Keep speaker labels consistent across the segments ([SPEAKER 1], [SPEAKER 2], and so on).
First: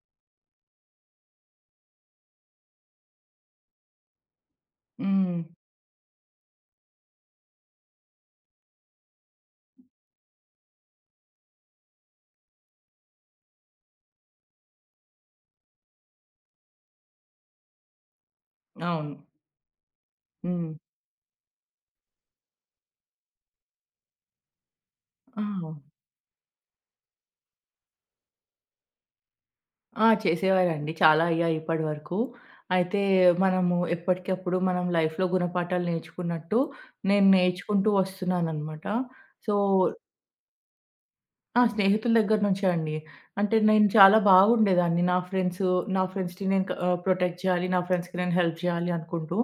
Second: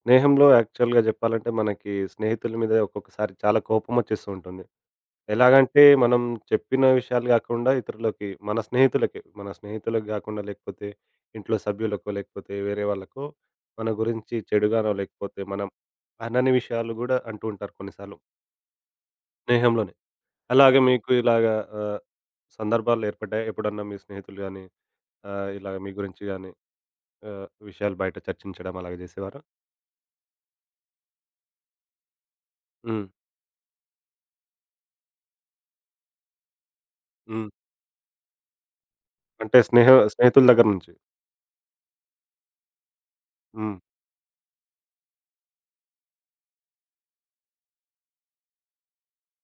[SPEAKER 1] స్నేహంలో యాక్చువల్‌గా జెప్పాలంటే మనకి స్నేహితుల మీద ఒక్కొక్కసారి చాలా కోపమొచ్చేస్తూ ఉంటుంది.
[SPEAKER 2] హ్మ్.
[SPEAKER 1] ఎలాగంటే మనం చెప్పిన విషయాలు గాకుండా ఇతరులకి మన స్నేహితులకి, మన స్నేహితులకు గాకుండా లేకపోతే ఇంట్లో సభ్యులకో, లేకపోతే వేరే వాళ్ళకో మన గురించి చెడుగానో లేకపోతే మనం అనని విషయాలు గూడా అంటూ ఉంటారు కొన్నిసార్లు
[SPEAKER 2] అవును.
[SPEAKER 1] స్నేహంలోనే.
[SPEAKER 2] హ్మ్.
[SPEAKER 1] అలాగే మీకు ఇలాగా ఆహ్, సందర్భాలు ఏర్పడ్డాయా? ఎప్పుడన్నా మీ స్నేహితులు గాని
[SPEAKER 2] ఆ!
[SPEAKER 1] ఇలాగ మీ గురించి గాని విషయాలు బయట చర్చించడం అలాగ జేసేవారా?
[SPEAKER 2] ఆ! చేసేవారండి. చాలా అయ్యాయి ఇప్పటి వరకు. అయితే
[SPEAKER 1] హ్మ్.
[SPEAKER 2] మనము ఎప్పటికప్పుడు మనం లైఫ్‌లో గుణపాఠాలు నేర్చుకున్నట్టు నేను
[SPEAKER 1] హ్మ్.
[SPEAKER 2] నేర్చుకుంటూ వస్తున్నాననమాట. సో,
[SPEAKER 1] అంటే స్నేహితుల దగ్గర నుంచి.
[SPEAKER 2] ఆ! స్నేహితుల దగ్గర నుంచే అండి. అంటే
[SPEAKER 1] హ్మ్.
[SPEAKER 2] నేను చాలా బాగుండేదాన్ని. నా ఫ్రెండ్సు, నా ఫ్రెండ్స్‌ని నేను ప్రొటెక్ట్ చేయాలి. నా ఫ్రెండ్స్‌కి నేను హెల్ప్ చేయాలి అనుకుంటూ.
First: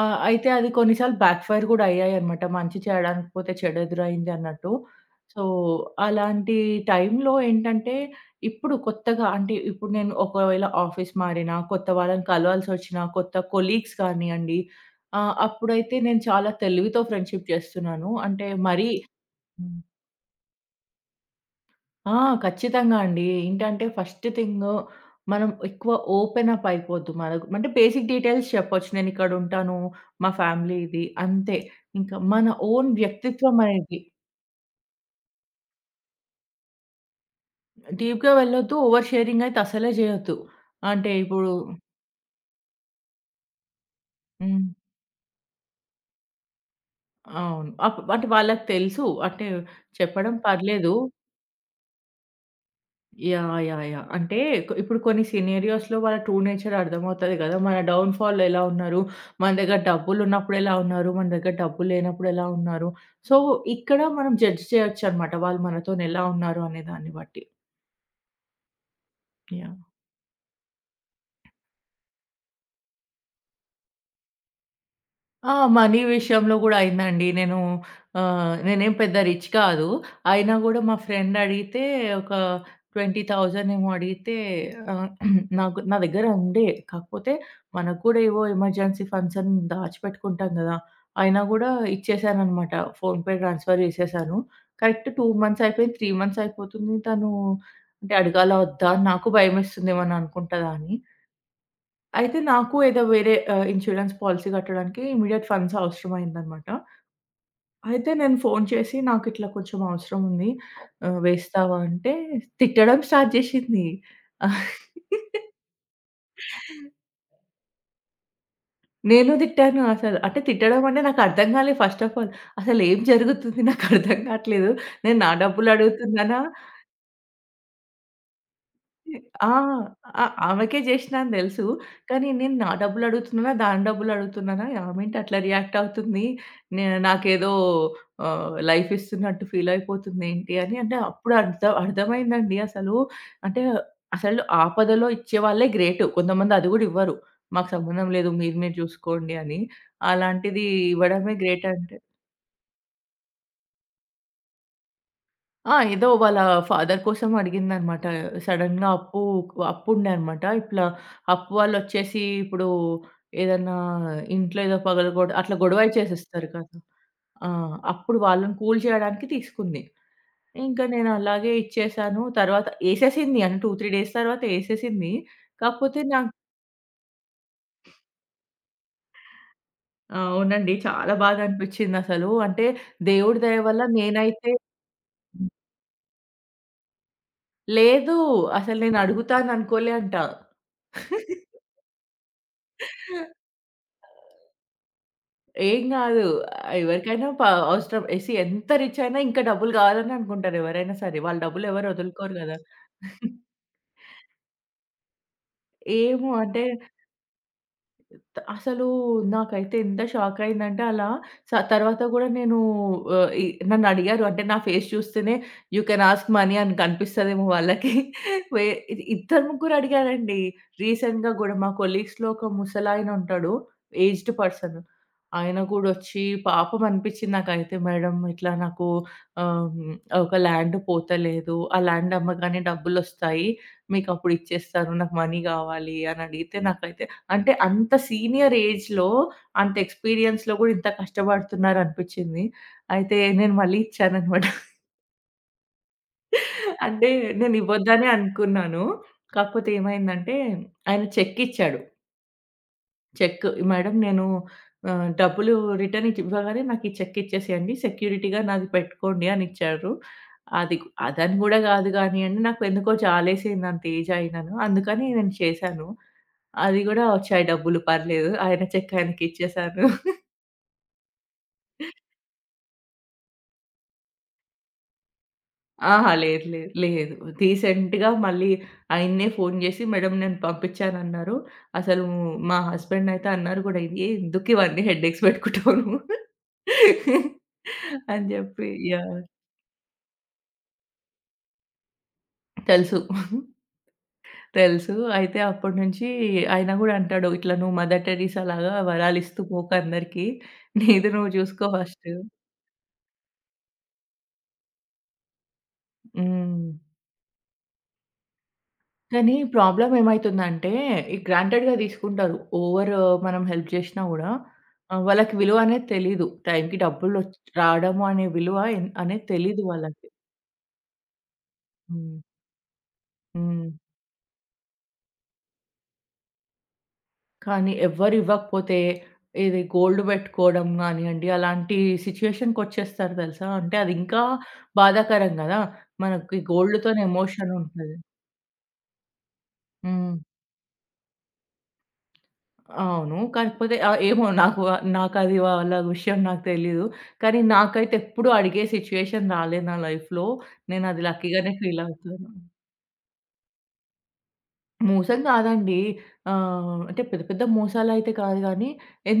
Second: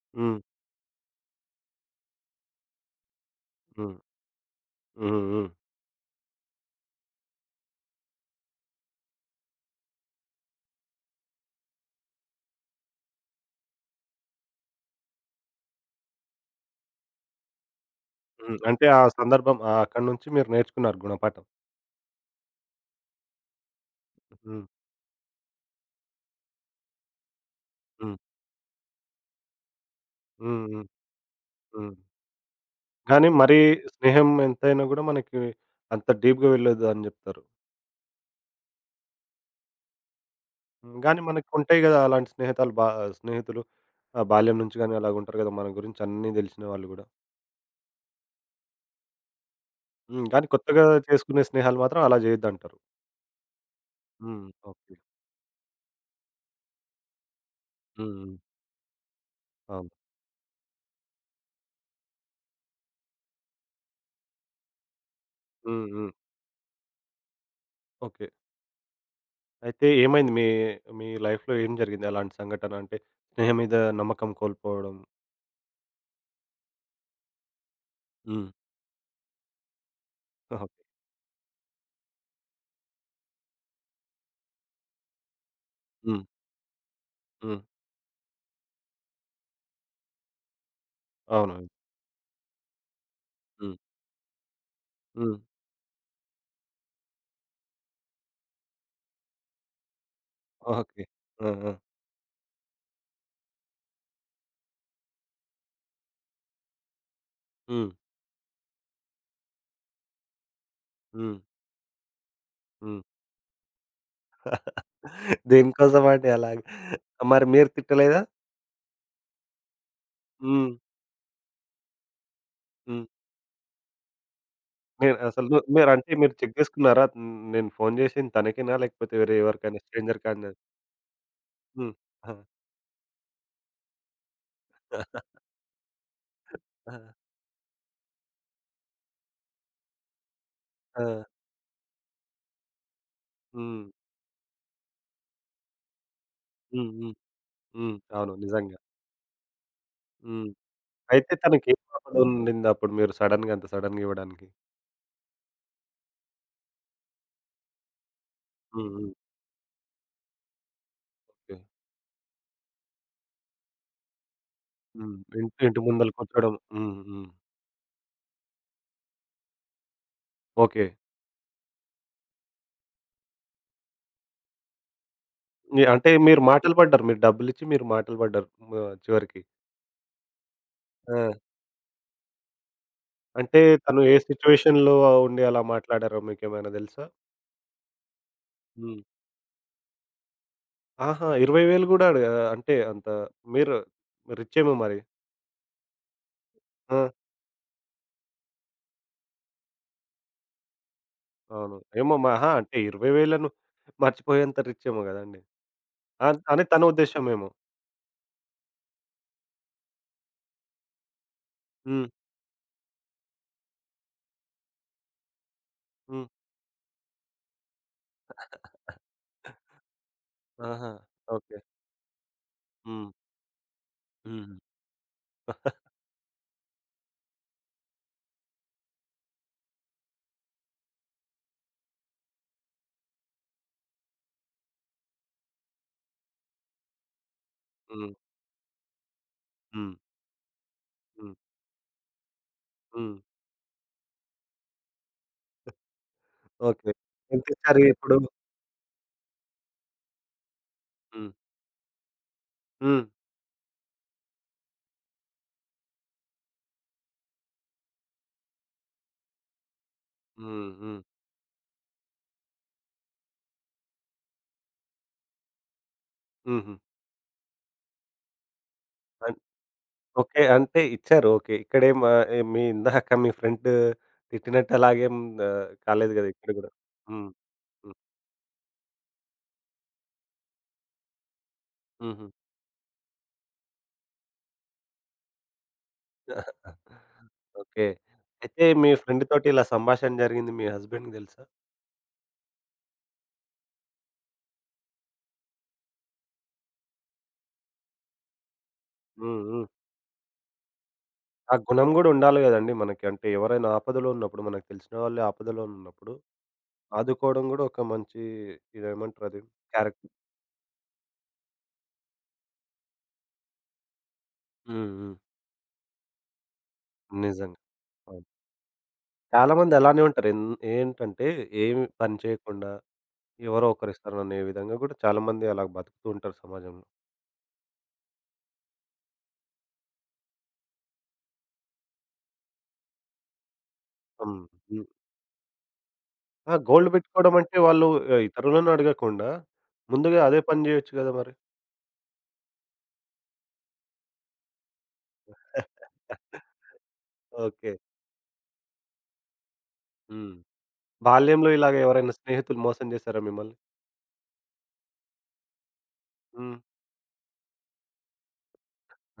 [SPEAKER 1] హ్మ్.
[SPEAKER 2] అయితే అది కొన్నిసార్లు బ్యాక్ ఫైర్ గూడా అయ్యాయన్నమాట. మంచి చేయడానికి పోతే చెడు
[SPEAKER 1] హ్మ్.
[SPEAKER 2] ఎదురైంది అన్నట్టు.
[SPEAKER 1] హ్మ్.
[SPEAKER 2] సో,
[SPEAKER 1] హ్మ్.
[SPEAKER 2] అలాంటి టైంలో ఏంటంటే, ఇప్పుడు కొత్తగా అంటే ఇప్పుడు నేను ఒకవేళ ఆఫీస్ మారినా, కొత్త వాళ్ళని కలవాల్సొచ్చినా, కొత్త కొలీగ్స్ కానియండి, అప్పుడైతే నేను చాలా తెలివితో ఫ్రెండ్‌షిప్ చేస్తున్నాను. అంటే
[SPEAKER 1] హ్మ్. అంటే
[SPEAKER 2] మరీ
[SPEAKER 1] ఆ సందర్భం
[SPEAKER 2] హ్మ్.
[SPEAKER 1] అక్కడి నుంచి మీరు నేర్చుకున్నారు గుణపాఠం.
[SPEAKER 2] ఆ! ఖచ్చితంగా అండి. ఏంటంటే ఫస్ట్ థింగ్
[SPEAKER 1] హ్మ్.
[SPEAKER 2] మనం ఎక్కువ ఓపెన్ అప్ అయిపోద్దు. మనకు అంటే బేసిక్
[SPEAKER 1] హ్మ్.
[SPEAKER 2] డీటెయిల్స్ చెప్పొచ్చు. నేనిక్కడుంటాను. మా
[SPEAKER 1] హ్మ్.
[SPEAKER 2] ఫ్యామిలీ
[SPEAKER 1] హ్మ్.
[SPEAKER 2] ఇది అంతే.
[SPEAKER 1] హ్మ్.
[SPEAKER 2] ఇంకా మన ఓన్
[SPEAKER 1] కానీ
[SPEAKER 2] వ్యక్తిత్వం
[SPEAKER 1] మరీ
[SPEAKER 2] అనేది
[SPEAKER 1] స్నేహం ఎంతైనా గూడా మనకి అంత డీప్‌గా వెళ్ళొద్దు అని జెప్తారు.
[SPEAKER 2] డీప్‌గా వెళ్ళొద్దు. ఓవర్ షేరింగ్ అయితే అసలే చేయొద్దు. అంటే
[SPEAKER 1] గానీ
[SPEAKER 2] ఇప్పుడు
[SPEAKER 1] మనకుంటాయి గదా! అలాంటి స్నేహితాలు బా స్నేహితులు బాల్యం
[SPEAKER 2] హ్మ్.
[SPEAKER 1] నుంచి గానీ అలాగుంటారు గదా! మన గురించి అన్నీ దెలిసిన వాళ్ళు గూడా.
[SPEAKER 2] అవును. అప్ అంటే వాళ్ళకి తెలుసు. అంటే
[SPEAKER 1] హ్మ్.
[SPEAKER 2] చెప్పడం
[SPEAKER 1] కానీ కొత్తగా
[SPEAKER 2] పర్లేదు.
[SPEAKER 1] చేసుకునే స్నేహాలు మాత్రం అలా జేయొద్దంటారు.
[SPEAKER 2] యాహ్! యాహ్! యాహ్! అంటే
[SPEAKER 1] హ్మ్. ఓకే.
[SPEAKER 2] ఇప్పుడు కొన్ని సినారియోస్‌లో వాళ్ళ ట్రూ నేచర్ అర్థమవుతది కదా! మన
[SPEAKER 1] హ్మ్. హ్మ్.
[SPEAKER 2] డౌన్‌ఫాల్‌లో ఎలా ఉన్నారు? మన దగ్గర
[SPEAKER 1] అవును.
[SPEAKER 2] డబ్బులున్నప్పుడు ఎలా ఉన్నారు? మన దగ్గర డబ్బులు లేనప్పుడు ఎలా ఉన్నారు? సో, ఇక్కడ మనం జడ్జ్ చేయొచ్చనమాట. వాళ్ళు
[SPEAKER 1] హ్మ్.
[SPEAKER 2] మనతోని
[SPEAKER 1] హ్మ్.
[SPEAKER 2] ఎలా ఉన్నారు అనే దాన్ని బట్టి.
[SPEAKER 1] ఓకే.
[SPEAKER 2] యాహ్!
[SPEAKER 1] అయితే ఏమైంది మీ మీ లైఫ్‌లో ఏం జరిగింది అలాంటి సంఘటన? అంటే స్నేహం మీద నమ్మకం కోల్పోవడం.
[SPEAKER 2] ఆ! మనీ విషయంలో గూడా అయిందండి. నేను
[SPEAKER 1] హ్మ్.
[SPEAKER 2] నేనేం పెద్ద రిచ్ కాదు. అయినా
[SPEAKER 1] ఓకే.
[SPEAKER 2] గూడా మా ఫ్రెండ్ అడిగితే ఒక 20,000 ఏమో అడిగితే ఆహ్, నాకు నా
[SPEAKER 1] హ్మ్.
[SPEAKER 2] దగ్గర ఉండే. కాకపోతే
[SPEAKER 1] హ్మ్.
[SPEAKER 2] మనకు గూడా ఏవో ఎమర్జెన్సీ ఫండ్స్ అని దాచిపెట్టుకుంటాం గదా! అయినా
[SPEAKER 1] అవును.
[SPEAKER 2] గూడా ఇచ్చేసాననమాట. ఫోన్‌పే
[SPEAKER 1] హ్మ్.
[SPEAKER 2] ట్రాన్స్‌ఫర్ చేసేసాను. కరెక్ట్ 2
[SPEAKER 1] హ్మ్.
[SPEAKER 2] మంత్స్ అయిపోయింది. 3 మంత్స్ అయిపోతుంది. తను అంటే అడగాలా? వద్దా? అని నాకు భయమేస్తుంది ఏమన్నా అనుకుంటదా అని.
[SPEAKER 1] ఓకే. ఆ! ఆ!
[SPEAKER 2] అయితే నాకు ఏదో వేరే ఇన్స్యూరెన్స్ పాలిసీ కట్టడానికి ఇమ్మీడియేట్ ఫండ్స్ అవసరమయిందనమాట.
[SPEAKER 1] హ్మ్.
[SPEAKER 2] అయితే నేను ఫోను చేసి, "నాకిట్లా కొంచెం అవసరం ఉంది.
[SPEAKER 1] హ్మ్.
[SPEAKER 2] వేస్తావా?" అంటే
[SPEAKER 1] హ్మ్.
[SPEAKER 2] తిట్టడం స్టార్ట్ చేషింది.
[SPEAKER 1] దేనికోసమండి అలాగ? మరి మీరు తిట్టలేదా?
[SPEAKER 2] నేను తిట్టాను అసలు. అంటే
[SPEAKER 1] హ్మ్.
[SPEAKER 2] తిట్టడం అంటే నాకర్థం కాలే ఫస్ట్ ఆఫ్ ఆల్. అసలేం
[SPEAKER 1] హ్మ్.
[SPEAKER 2] జరుగుతుంది నాకర్థం కాట్లేదు.
[SPEAKER 1] మీరు
[SPEAKER 2] నేను నా
[SPEAKER 1] అసలు ను మీరంటే మీరు
[SPEAKER 2] డబ్బులడుగుతున్నానా?
[SPEAKER 1] చెక్ చేసుకున్నారా? హ్మ్. నేను ఫోను చేసింది తనకేనా? లేకపోతే వేరే
[SPEAKER 2] ఆ!
[SPEAKER 1] ఎవరికైనా
[SPEAKER 2] ఆ!
[SPEAKER 1] స్ట్రేంజర్‌కా అని?
[SPEAKER 2] ఆమెకే జేషినా అని దెలుసు.
[SPEAKER 1] హ్మ్.
[SPEAKER 2] కానీ
[SPEAKER 1] ఆ!
[SPEAKER 2] నేను నా డబ్బులడుగుతున్నానా, దాని డబ్బులడుగుతున్నానా, ఆమేంటి అట్లా రియాక్ట్ అవుతుంది.
[SPEAKER 1] ఆ!
[SPEAKER 2] నాకేదో లైఫ్ ఇస్తున్నట్టు ఫీలయిపోతుందేంటి అని అంటే
[SPEAKER 1] ఆ!
[SPEAKER 2] అప్పుడు అర్థమైందండి అసలు. అంటే
[SPEAKER 1] హ్మ్.
[SPEAKER 2] అసలు ఆపదలో ఇచ్చేవాళ్ళే గ్రేట్. కొంతమంది అది గూడా
[SPEAKER 1] హ్మ్. హ్మ్.
[SPEAKER 2] ఇవ్వరు. మాకు
[SPEAKER 1] హ్మ్.
[SPEAKER 2] సంబంధం లేదు,
[SPEAKER 1] అవును.
[SPEAKER 2] మీరు మీరు
[SPEAKER 1] నిజంగా.
[SPEAKER 2] జూసుకోండి అని.
[SPEAKER 1] హ్మ్.
[SPEAKER 2] అలాంటిది
[SPEAKER 1] అయితే
[SPEAKER 2] ఇవ్వడమే గ్రేట్
[SPEAKER 1] తనకేం
[SPEAKER 2] అంటే
[SPEAKER 1] ఆపద ఉండిందప్పుడు మీరు సడెన్‌గా అంత సడెన్‌గా ఇవ్వడానికి?
[SPEAKER 2] ఆ! ఏదో వాళ్ళ ఫాదర్ కోసం అడిగిందనమాట.
[SPEAKER 1] హ్మ్.
[SPEAKER 2] సడెన్‌గా
[SPEAKER 1] హ్మ్.
[SPEAKER 2] అప్పు అప్పుండే అనమాట. ఇట్లా అప్పు
[SPEAKER 1] ఓకే.
[SPEAKER 2] వాళ్ళొచ్చేసి ఇప్పుడు ఏదన్నా ఇంట్లో ఏదో
[SPEAKER 1] హ్మ్.
[SPEAKER 2] అట్లా
[SPEAKER 1] ఇంటి ఇంటి
[SPEAKER 2] గొడవ
[SPEAKER 1] ముందల
[SPEAKER 2] చేసేస్తారు
[SPEAKER 1] కూర్చోవడం.
[SPEAKER 2] కదా!
[SPEAKER 1] హ్మ్. హ్మ్.
[SPEAKER 2] ఆ! అప్పుడు వాళ్ళని కూల్ చేయడానికి తీసుకుంది.
[SPEAKER 1] ఓకే.
[SPEAKER 2] ఇంకా నేను అలాగే ఇచ్చేసాను. తర్వాత ఏసేసింది. అంటే 2, 3 డేస్ తర్వాత ఏసేసింది.
[SPEAKER 1] మీ
[SPEAKER 2] కాకపోతే
[SPEAKER 1] అంటే
[SPEAKER 2] నాకు
[SPEAKER 1] మీరు మాటలు పడ్డారు. మీరు డబ్బులిచ్చి మీరు మాటలు పడ్డారు చివరికి.
[SPEAKER 2] అవునండి. చాలా
[SPEAKER 1] ఆ!
[SPEAKER 2] బాధ అనిపిచ్చిందసలు. అంటే దేవుడి దయ
[SPEAKER 1] అంటే
[SPEAKER 2] వల్ల
[SPEAKER 1] తను ఏ
[SPEAKER 2] నేనైతే
[SPEAKER 1] సిట్యుయేషన్‌లో ఉండి అలా మాట్లాడారో మీకేమైనా తెలుసా?
[SPEAKER 2] లేదు. అసలు నేను
[SPEAKER 1] హ్మ్.
[SPEAKER 2] అడుగుతాననుకోలే అంట.
[SPEAKER 1] ఆహా! 20,000 గూడా అంటే అంత మీరు రిచ్చేమో మరి.
[SPEAKER 2] ఏం గాదు. ఆహ్,
[SPEAKER 1] ఆ!
[SPEAKER 2] ఎవరికైనా ప అవసరం ఏ సీ ఎంత రిచ్ అయినా ఇంకా డబ్బులు గావాలని అనుకుంటారు ఎవరైనా సరే. వాళ్ళ డబ్బులు
[SPEAKER 1] అవును.
[SPEAKER 2] ఎవరు
[SPEAKER 1] ఏమో
[SPEAKER 2] వదులుకోరు
[SPEAKER 1] అహా!
[SPEAKER 2] గదా!
[SPEAKER 1] అంటే 20,000ను మర్చిపోయేంత రిచ్చేమో గదండీ!
[SPEAKER 2] ఏమో
[SPEAKER 1] అని
[SPEAKER 2] అంటే
[SPEAKER 1] తన ఉద్దేశ్యమేమో.
[SPEAKER 2] అసలు నాకైతే ఎంత షాక్ అయిందంటే అలా తర్వాత
[SPEAKER 1] హ్మ్.
[SPEAKER 2] గూడా నేను ఆహ్, ఇ నన్నడిగారు అంటే నా ఫేస్ చూస్తేనే you can
[SPEAKER 1] hmm.
[SPEAKER 2] Ask money అని కనిపిస్తదేమో వాళ్ళకి. వే ఇది ఇద్దరు ముగ్గురు అడిగారండి.
[SPEAKER 1] ఆహా!
[SPEAKER 2] రీసెంట్‌గా గూడా
[SPEAKER 1] ఓకే.
[SPEAKER 2] మా కొలీగ్స్‌లో ఒక
[SPEAKER 1] హ్మ్.
[SPEAKER 2] ముసలాయన ఉంటాడు. ఏజ్డ్
[SPEAKER 1] హ్మ్.
[SPEAKER 2] పర్సన్. ఆయన గూడొచ్చి పాపం అనిపిచ్చింది నాకైతే, మేడం ఇట్లా నాకు ఆహ్, ఒక ల్యాండ్ పోతలేదు. ఆ ల్యాండ్ అమ్మగానే డబ్బులొస్తాయి. మీకప్పుడు ఇచ్చేస్తాను. నాకు మనీ గావాలి అని అడిగితే నాకైతే అంటే అంత
[SPEAKER 1] హ్మ్.
[SPEAKER 2] సీనియర్ ఏజ్‌లో, అంత
[SPEAKER 1] హ్మ్.
[SPEAKER 2] ఎక్స్‌పీరియన్స్‌లో గూడా ఇంత
[SPEAKER 1] హ్మ్.
[SPEAKER 2] కష్టపడుతున్నారనిపిచ్చింది.
[SPEAKER 1] హ్మ్.
[SPEAKER 2] అయితే నేను మళ్ళీ ఇచ్చాననమాట.
[SPEAKER 1] ఓకే.
[SPEAKER 2] అంటే
[SPEAKER 1] ఎంతిచ్చారు
[SPEAKER 2] నేనివ్వొద్దనే
[SPEAKER 1] ఇప్పుడు?
[SPEAKER 2] అనుకున్నాను. కాకపోతే ఏమైందంటే ఆయన
[SPEAKER 1] హ్మ్.
[SPEAKER 2] చెక్కిచ్చాడు.
[SPEAKER 1] హ్మ్.
[SPEAKER 2] చెక్ మేడం నేను డబ్బులు రిటర్న్ ఇట్ ఇవ్వగానే నాకీ చెక్ ఇచ్చేసేయండి. సెక్యూరిటీగా నాది పెట్టుకోండి అనిచ్చారు.
[SPEAKER 1] హ్మ్.
[SPEAKER 2] అది గు
[SPEAKER 1] హ్మ్.
[SPEAKER 2] అదని గూడా గాదు గానీయండి, నాకెందుకో జాలేసింది అంత ఏజ్ అయినను. అందుకని నేను చేశాను.
[SPEAKER 1] హుహు.
[SPEAKER 2] అది గూడా ఒచ్చాయి డబ్బులు పర్లేదు. ఆయన చెక్
[SPEAKER 1] అన్
[SPEAKER 2] ఆయనకిచ్చేశాను.
[SPEAKER 1] ఓకే. అంటే ఇచ్చారు. ఓకే. ఇక్కడేం ఆహ్, ఏ మీ ఇందాక మీ ఫ్రెండ్ తిట్టినట్టు అలాగేం
[SPEAKER 2] అహా!
[SPEAKER 1] కాలేదు గదా!
[SPEAKER 2] లేదు.
[SPEAKER 1] ఇక్కడ
[SPEAKER 2] లేదు.
[SPEAKER 1] గూడా.
[SPEAKER 2] లేదు.
[SPEAKER 1] హ్మ్. హ్మ్.
[SPEAKER 2] రీసెంట్‌గా మళ్ళీ ఆయన్నే ఫోను జేసి, మేడం నేను పంపించానన్నారు. అసలు
[SPEAKER 1] హుహు.
[SPEAKER 2] మా హస్బెండ్ అయితే అన్నారు గూడా, "ఏ ఎందుకు ఇవన్నీ హెడేక్స్ పెట్టుకుంటావు నువ్వు"
[SPEAKER 1] ఓకే.
[SPEAKER 2] అని
[SPEAKER 1] అయితే
[SPEAKER 2] జెప్పి
[SPEAKER 1] మీ
[SPEAKER 2] యాహ్!
[SPEAKER 1] ఫ్రెండ్ తోటి ఇలా సంభాషణ జరిగింది మీ హస్బెండ్‌కి తెలుసా?
[SPEAKER 2] తెలుసు. తెలుసు. అయితే అప్పటి నుంచి ఆయన గూడా అంటాడు, "ఇట్లా నువ్వు మదర్ టెరిసా లాగా వరాలిస్తూ
[SPEAKER 1] హ్మ్. హ్మ్.
[SPEAKER 2] పోకు అందరికి. నీది నువ్వు
[SPEAKER 1] ఆ
[SPEAKER 2] జూసుకో
[SPEAKER 1] గుణం గూడా
[SPEAKER 2] ఫస్టు."
[SPEAKER 1] ఉండాలి గదండీ మనకి. అంటే ఎవరైనా ఆపదలో ఉన్నప్పుడు, మనకు తెలిసిన వాళ్ళు ఆపదలో ఉన్నప్పుడు
[SPEAKER 2] హ్మ్.
[SPEAKER 1] ఆదుకోవడం గూడా ఒక మంచి
[SPEAKER 2] కానీ
[SPEAKER 1] ఇదేమంటారది
[SPEAKER 2] ప్రాబ్లమ్
[SPEAKER 1] క్యారెక్టర్.
[SPEAKER 2] ఏమైతుందంటే, ఈ గ్రాంటెడ్‌గా తీసుకుంటారు. ఓవర్ మనం హెల్ప్ చేషినా గూడా
[SPEAKER 1] హ్మ్. హ్మ్.
[SPEAKER 2] వాళ్ళకి విలువ అనేది తెలీదు. టైంకి డబ్బులొచ్
[SPEAKER 1] నిజంగా.
[SPEAKER 2] రావడము అనే
[SPEAKER 1] అవును.
[SPEAKER 2] విలువ అనేది తెలీదు
[SPEAKER 1] చాలామంది అలానే
[SPEAKER 2] వాళ్ళకి.
[SPEAKER 1] ఉంటారు. ఏంటంటే ఏమి పని
[SPEAKER 2] హ్మ్.
[SPEAKER 1] చేయకుండా ఎవరో
[SPEAKER 2] హ్మ్.
[SPEAKER 1] ఒకరిస్తారనే విధంగా గూడా చాలామంది అలా బతుకుతూ ఉంటారు సమాజంలో.
[SPEAKER 2] కానీ ఎవ్వరు ఇవ్వకపోతే ఇది గోల్డ్ పెట్టుకోవడం గానియండి, అలాంటి సిట్యుయేషన్‌కొచ్చేస్తారు తెలుసా! అంటే అది ఇంకా
[SPEAKER 1] హ్మ్. హ్మ్.
[SPEAKER 2] బాధాకరం గదా! మనకి
[SPEAKER 1] ఆ! గోల్డ్
[SPEAKER 2] గోల్డ్‌తోని
[SPEAKER 1] బెట్టుకోవడం
[SPEAKER 2] ఎమోషన్
[SPEAKER 1] అంటే వాళ్ళు
[SPEAKER 2] ఉంటది.
[SPEAKER 1] ఇతరులను అడగకుండా
[SPEAKER 2] హ్మ్.
[SPEAKER 1] ముందుగా అదే పని జేయొచ్చు గదా మరి.
[SPEAKER 2] అవును. కాకపోతే ఏమో నాకది వాళ్ళ విషయం నాకు తెలీదు. కానీ
[SPEAKER 1] ఓకే.
[SPEAKER 2] నాకైతే ఎప్పుడూ అడిగే సిట్యుయేషన్ రాలేదు నా లైఫ్‌లో.
[SPEAKER 1] హ్మ్.
[SPEAKER 2] నేనది
[SPEAKER 1] బాల్యంలో
[SPEAKER 2] లక్కీగానే
[SPEAKER 1] ఇలాగ
[SPEAKER 2] ఫీల్
[SPEAKER 1] ఎవరైనా
[SPEAKER 2] అవుతాను.
[SPEAKER 1] స్నేహితులు మోసం జేశారా మిమ్మల్ని?
[SPEAKER 2] మోసం కాదండి.
[SPEAKER 1] హ్మ్.
[SPEAKER 2] అంటే పెద్ద పెద్ద మోసాలైతే కాదు గానీ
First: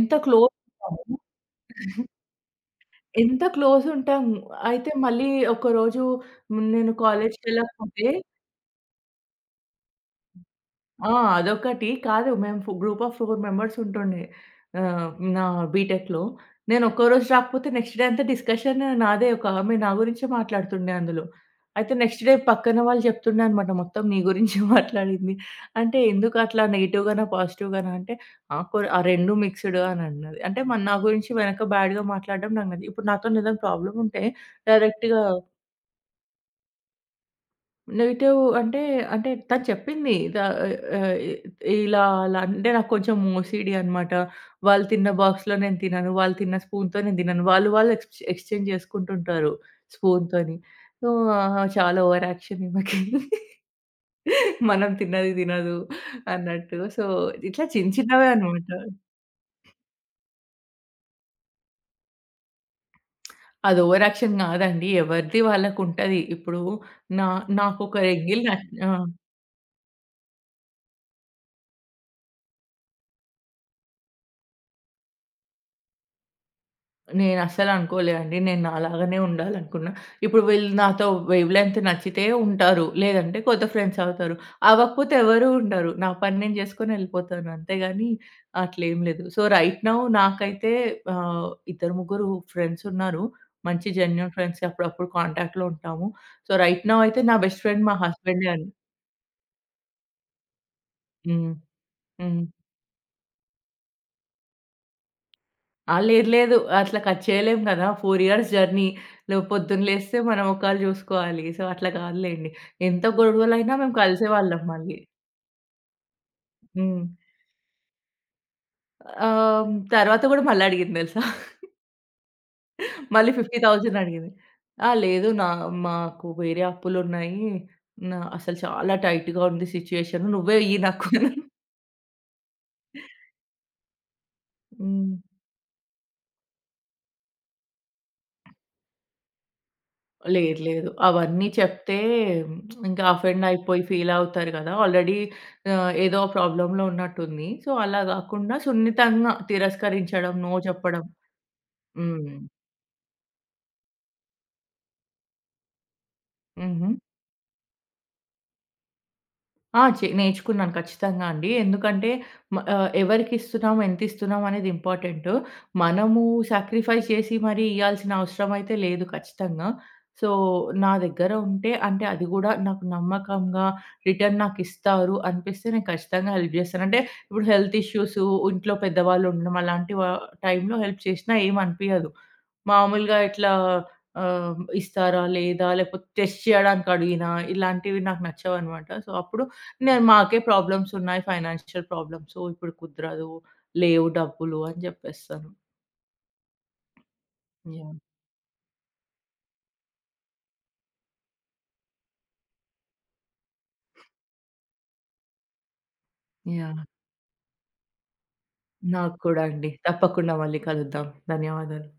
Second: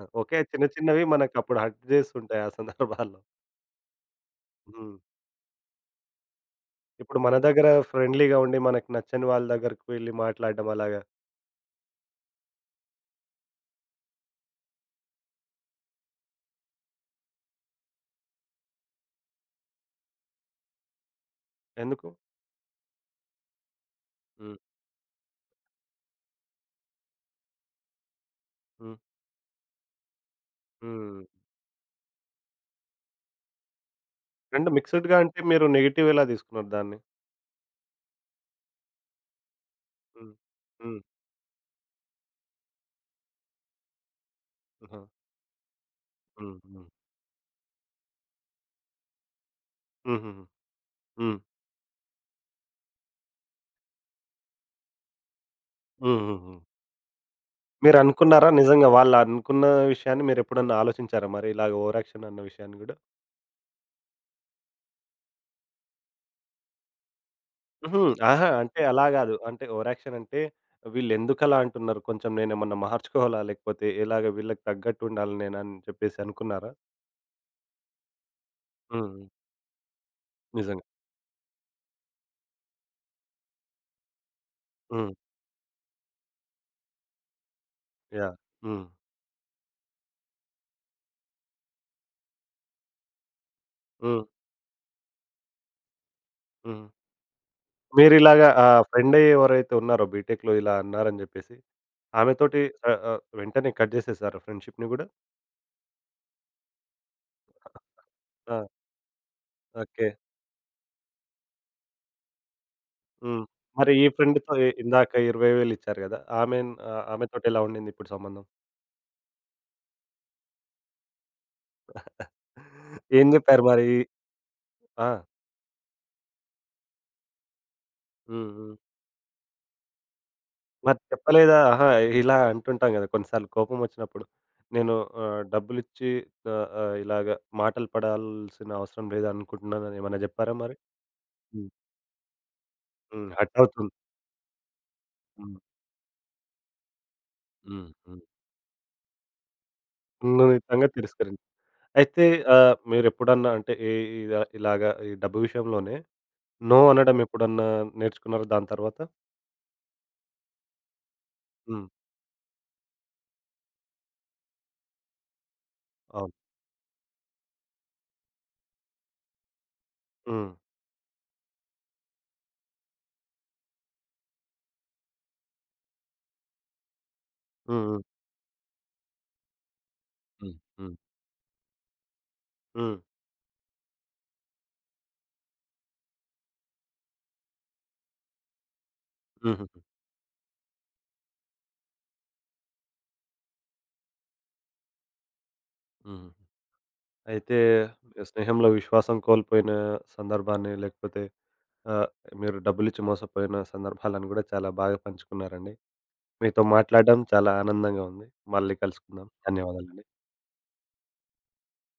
[SPEAKER 1] ఆ! ఓకే.
[SPEAKER 2] క్లోజ్
[SPEAKER 1] చిన్న చిన్నవి
[SPEAKER 2] ఉంటామో
[SPEAKER 1] మనకప్పుడు హర్ట్ జేస్తుంటాయి ఆ సందర్భాల్లో.
[SPEAKER 2] ఎంత క్లోజ్ ఉంటాం అయితే
[SPEAKER 1] హ్మ్.
[SPEAKER 2] మళ్ళీ ఒకరోజు నేను
[SPEAKER 1] ఇప్పుడు మన దగ్గర
[SPEAKER 2] కాలేజ్‌కెళ్ళకపోతే
[SPEAKER 1] ఫ్రెండ్లీగా ఉండి మనకు నచ్చని వాళ్ళ దగ్గరికి వెళ్లి మాట్లాడడం అలాగా.
[SPEAKER 2] ఆ! అదొకటి. కాదు, మేము గ్రూప్ ఆఫ్ 4 మెంబర్స్ ఉంటుండే. ఆహ్, నా బీటెక్‌లో. నేను ఒక్క రోజు రాకపోతే నెక్స్ట్ డే అంతా డిస్కషన్ నాదే. ఒక ఆమె నా గురించే మాట్లాడుతుండే అందులో. అయితే
[SPEAKER 1] ఎందుకు?
[SPEAKER 2] నెక్స్ట్ డే పక్కన వాళ్ళు చెప్తుండే అనమాట. మొత్తం నీ
[SPEAKER 1] హ్మ్.
[SPEAKER 2] గురించే మాట్లాడింది. అంటే ఎందుకు అట్లా? నెగెటివ్ గానా? పాజిటివ్ గానా? అంటే ఆ! కొ
[SPEAKER 1] హ్మ్.
[SPEAKER 2] ఆ 2 మిక్స్‌డ్ అని అన్నది. అంటే మరి నా
[SPEAKER 1] హ్మ్.
[SPEAKER 2] గురించి వెనక బ్యాడ్‌గా మాట్లాడడం నాకు నచ్చదు. ఇప్పుడు నాతోని ఏదైనా ప్రాబ్లమ్ ఉంటే
[SPEAKER 1] రెండు మిక్స్‌డ్‌గా
[SPEAKER 2] డైరెక్ట్‌గా
[SPEAKER 1] అంటే మీరు నెగెటివ్ ఎలా తీసుకున్నారు దాన్ని?
[SPEAKER 2] నెగెటివ్ అంటే, అంటే తను చెప్పింది.
[SPEAKER 1] హ్మ్. హ్మ్.
[SPEAKER 2] ఆహ్, ఇలా అలా అంటే నాకు కొంచెం ఓసీడీ అనమాట. వాళ్ళు
[SPEAKER 1] ఆహా!
[SPEAKER 2] తిన్న బాక్స్‌లో నేను తినను. వాళ్ళు
[SPEAKER 1] హ్మ్.
[SPEAKER 2] తిన్న
[SPEAKER 1] హ్మ్.
[SPEAKER 2] స్పూన్‌తో నేను తినను. వాళ్ళు వాళ్ళు ఎక్స్‌చేంజ్ చేసుకుంటుంటారు
[SPEAKER 1] హుహుహు.
[SPEAKER 2] స్పూన్‌తోని. సో,
[SPEAKER 1] హ్మ్.
[SPEAKER 2] ఆహా! చాలా ఓవర్ యాక్షన్ ఈమెకి. మనం తిన్నది తినదు
[SPEAKER 1] హుహుహు.
[SPEAKER 2] అన్నట్టు. సో, ఇట్లా చిన్న చిన్నవే
[SPEAKER 1] మీరనుకున్నారా
[SPEAKER 2] అనమాట.
[SPEAKER 1] నిజంగా వాళ్ళనుకున్న విషయాన్ని మీరెప్పుడన్నా ఆలోచించారా మరి ఇలాగ ఓవర్ యాక్షన్ అన్న విషయాన్ని గూడా?
[SPEAKER 2] అది ఓవర్ యాక్షన్ కాదండి. ఎవరిది వాళ్ళకుంటది. ఇప్పుడు నా నాకొక
[SPEAKER 1] హుహు.
[SPEAKER 2] ఎగ్గిల్
[SPEAKER 1] అహా!
[SPEAKER 2] నచ్
[SPEAKER 1] అంటే
[SPEAKER 2] ఆ!
[SPEAKER 1] అలా గాదు. అంటే ఓవర్ యాక్షన్ అంటే వీళ్ళెందుకలా అంటున్నారు? కొంచెం నేనేమన్నా మార్చుకోవాలా? లేకపోతే ఇలాగ వీళ్ళకి తగ్గట్టు ఉండాలి నేనని చెప్పేసి అనుకున్నారా?
[SPEAKER 2] నేనస్సలనుకోలేదండి. నేను
[SPEAKER 1] హ్మ్.
[SPEAKER 2] నాలాగానే
[SPEAKER 1] హ్మ్.
[SPEAKER 2] ఉండాలనుకున్నా. ఇప్పుడు వీళ్ళు
[SPEAKER 1] నిజంగా.
[SPEAKER 2] నాతో వేవ్ లెంత్ నచ్చితే ఉంటారు. లేదంటే కొత్త ఫ్రెండ్స్ అవుతారు.
[SPEAKER 1] హ్మ్.
[SPEAKER 2] అవ్వకపోతే ఎవరు ఉండరు. నా పని నేను చేసుకొని ఎళ్ళిపోతాను. అంతేగాని
[SPEAKER 1] యాహ్! హ్మ్.
[SPEAKER 2] అట్లేం లేదు. సో, రైట్ నౌ నాకైతే ఇద్దరు, ముగ్గురు ఫ్రెండ్స్ ఉన్నారు. మంచి
[SPEAKER 1] హ్మ్.
[SPEAKER 2] జెన్యూన్ ఫ్రెండ్స్ అప్పుడప్పుడు కాంటాక్ట్‌లో ఉంటాము. సో,
[SPEAKER 1] హ్మ్.
[SPEAKER 2] రైట్ నౌ అయితే నా బెస్ట్ ఫ్రెండ్ మా
[SPEAKER 1] మీరిలాగా
[SPEAKER 2] హస్బెండే అండి.
[SPEAKER 1] ఫ్రెండ్ ఎవరైతే ఉన్నారో బీటెక్‌లో ఇలా అన్నారని
[SPEAKER 2] హ్మ్.
[SPEAKER 1] జెప్పేసి,
[SPEAKER 2] హ్మ్.
[SPEAKER 1] ఆమెతోటి ఆహ్, ఆహ్, వెంటనే కట్ జేసేసారా ఫ్రెండ్‌షిప్‌ని గూడా?
[SPEAKER 2] ఆ! లేదు. లేదు. అట్లా కట్ చేయలేం గదా! 4 ఇయర్స్
[SPEAKER 1] ఆ!
[SPEAKER 2] జర్నీ. లే పొద్దున్న
[SPEAKER 1] ఓకే.
[SPEAKER 2] లేస్తే మన మొఖాలు జూసుకోవాలి. సో, అట్లా గాదులేండి. ఎంత
[SPEAKER 1] హ్మ్.
[SPEAKER 2] గొడవలైనా
[SPEAKER 1] మరి
[SPEAKER 2] మేము
[SPEAKER 1] ఈ ఫ్రెండ్‌తో
[SPEAKER 2] కలిసేవాళ్ళం మళ్ళీ.
[SPEAKER 1] ఇందాక 20,000 ఇచ్చారు గదా!
[SPEAKER 2] హ్మ్.
[SPEAKER 1] ఆమెతోటి ఎలా ఉండింది ఇప్పుడు సంబంధం?
[SPEAKER 2] ఆహ్, తర్వాత గూడా మళ్ళీ అడిగింది దెలుసా?
[SPEAKER 1] ఏం
[SPEAKER 2] మళ్ళీ
[SPEAKER 1] జెప్పారు మరి?
[SPEAKER 2] 50,000 అడిగింది. ఆ!
[SPEAKER 1] ఆ!
[SPEAKER 2] లేదు, నా మాకు వేరే అప్పులున్నాయి. నా
[SPEAKER 1] హ్మ్.
[SPEAKER 2] అసలు
[SPEAKER 1] హ్మ్.
[SPEAKER 2] చాలా టైట్‌గా ఉంది సిట్యుయేషన్. నువ్వే ఇయ్యి
[SPEAKER 1] మరి
[SPEAKER 2] నాకు.
[SPEAKER 1] చెప్పలేదా? ఆహా! ఇలా అంటుంటాం గదా! కొన్నిసార్లు కోపమొచ్చినప్పుడు. నేను
[SPEAKER 2] హ్మ్.
[SPEAKER 1] డబ్బులిచ్చి ఆహ్, ఆహ్, ఇలాగ మాటలు పడాల్సిన అవసరం లేదనుకుంటున్నానని ఏమన్నా జెప్పారా
[SPEAKER 2] లేదు.
[SPEAKER 1] మరి?
[SPEAKER 2] లేదు. అవన్నీ
[SPEAKER 1] హ్మ్.
[SPEAKER 2] చెప్తే ఇంకా
[SPEAKER 1] హ్మ్.
[SPEAKER 2] అఫెండ్ అయిపోయి
[SPEAKER 1] హర్టవుతుంది.
[SPEAKER 2] ఫీల్ అవుతారు గదా! ఆల్రెడీ
[SPEAKER 1] హ్మ్.
[SPEAKER 2] ఏదో ప్రాబ్లమ్‌లో ఉన్నట్టుంది. సో,
[SPEAKER 1] హ్మ్.
[SPEAKER 2] అలా
[SPEAKER 1] హ్మ్.
[SPEAKER 2] గాకుండా సున్నితంగా తిరస్కరించడం, నో
[SPEAKER 1] సున్నితంగా
[SPEAKER 2] చెప్పడం.
[SPEAKER 1] తిరస్కరించారు. అయితే
[SPEAKER 2] హ్మ్.
[SPEAKER 1] మీరెప్పుడన్నా అంటే ఇలా ఇలాగా ఈ డబ్బు విషయంలోనే నో
[SPEAKER 2] హుహు.
[SPEAKER 1] అనడం ఎప్పుడన్నా నేర్చుకున్నారా దాని తర్వాత?
[SPEAKER 2] ఆ! నేర్చుకున్నాను ఖచ్చితంగా అండి.
[SPEAKER 1] హ్మ్.
[SPEAKER 2] ఎందుకంటే ఎవరికిస్తున్నాం, ఎంతిస్తున్నాం అనేది ఇంపార్టెంటు. మనము
[SPEAKER 1] అవును.
[SPEAKER 2] సాక్రిఫైస్ చేసి మరీ ఇయ్యాల్సిన అవసరం అయితే లేదు ఖచ్చితంగా. సో,
[SPEAKER 1] హ్మ్.
[SPEAKER 2] నా దగ్గర ఉంటే అంటే అది గూడా నాకు నమ్మకంగా రిటర్న్ నాకిస్తారు అనిపిస్తే నేను ఖచ్చితంగా హెల్ప్ జేస్తాను. అంటే ఇప్పుడు హెల్త్
[SPEAKER 1] హ్మ్. హ్మ్.
[SPEAKER 2] ఇష్యూసు, ఇంట్లో పెద్దవాళ్ళు ఉండడం అలాంటి
[SPEAKER 1] హ్మ్.
[SPEAKER 2] టైంలో
[SPEAKER 1] హ్మ్.
[SPEAKER 2] హెల్ప్ చేసినా ఏమనిపియదు.
[SPEAKER 1] హ్మ్.
[SPEAKER 2] మామూలుగా ఇట్లా ఇస్తారా లేదా లేకపోతే టెస్ట్ చేయడానికి అడిగినా ఇలాంటివి నాకు నచ్చవనమాట. సో, అప్పుడు
[SPEAKER 1] హుహుహు.
[SPEAKER 2] నేను మాకే ప్రాబ్లమ్స్ ఉన్నాయి. Financial problems. ఇప్పుడు కుదరదు. లేవు డబ్బులు అని జెప్పేస్తాను.
[SPEAKER 1] హుహు. అయితే
[SPEAKER 2] యాహ్!
[SPEAKER 1] స్నేహంలో విశ్వాసం కోల్పోయిన సందర్భాన్ని లేకపోతే ఆహ్, మీరు డబ్బులిచ్చి మోసపోయిన సందర్భాలను గూడా చాలా బాగా పంచుకున్నారండి. మీతో
[SPEAKER 2] యాహ్!
[SPEAKER 1] మాట్లాడడం చాలా ఆనందంగా ఉంది. మళ్ళీ
[SPEAKER 2] నాకు
[SPEAKER 1] కలుసుకుందాం.
[SPEAKER 2] కూడా అండి.
[SPEAKER 1] ధన్యవాదాలండి.
[SPEAKER 2] తప్పకుండా మళ్ళీ కలుద్దాం. ధన్యవాదాలు.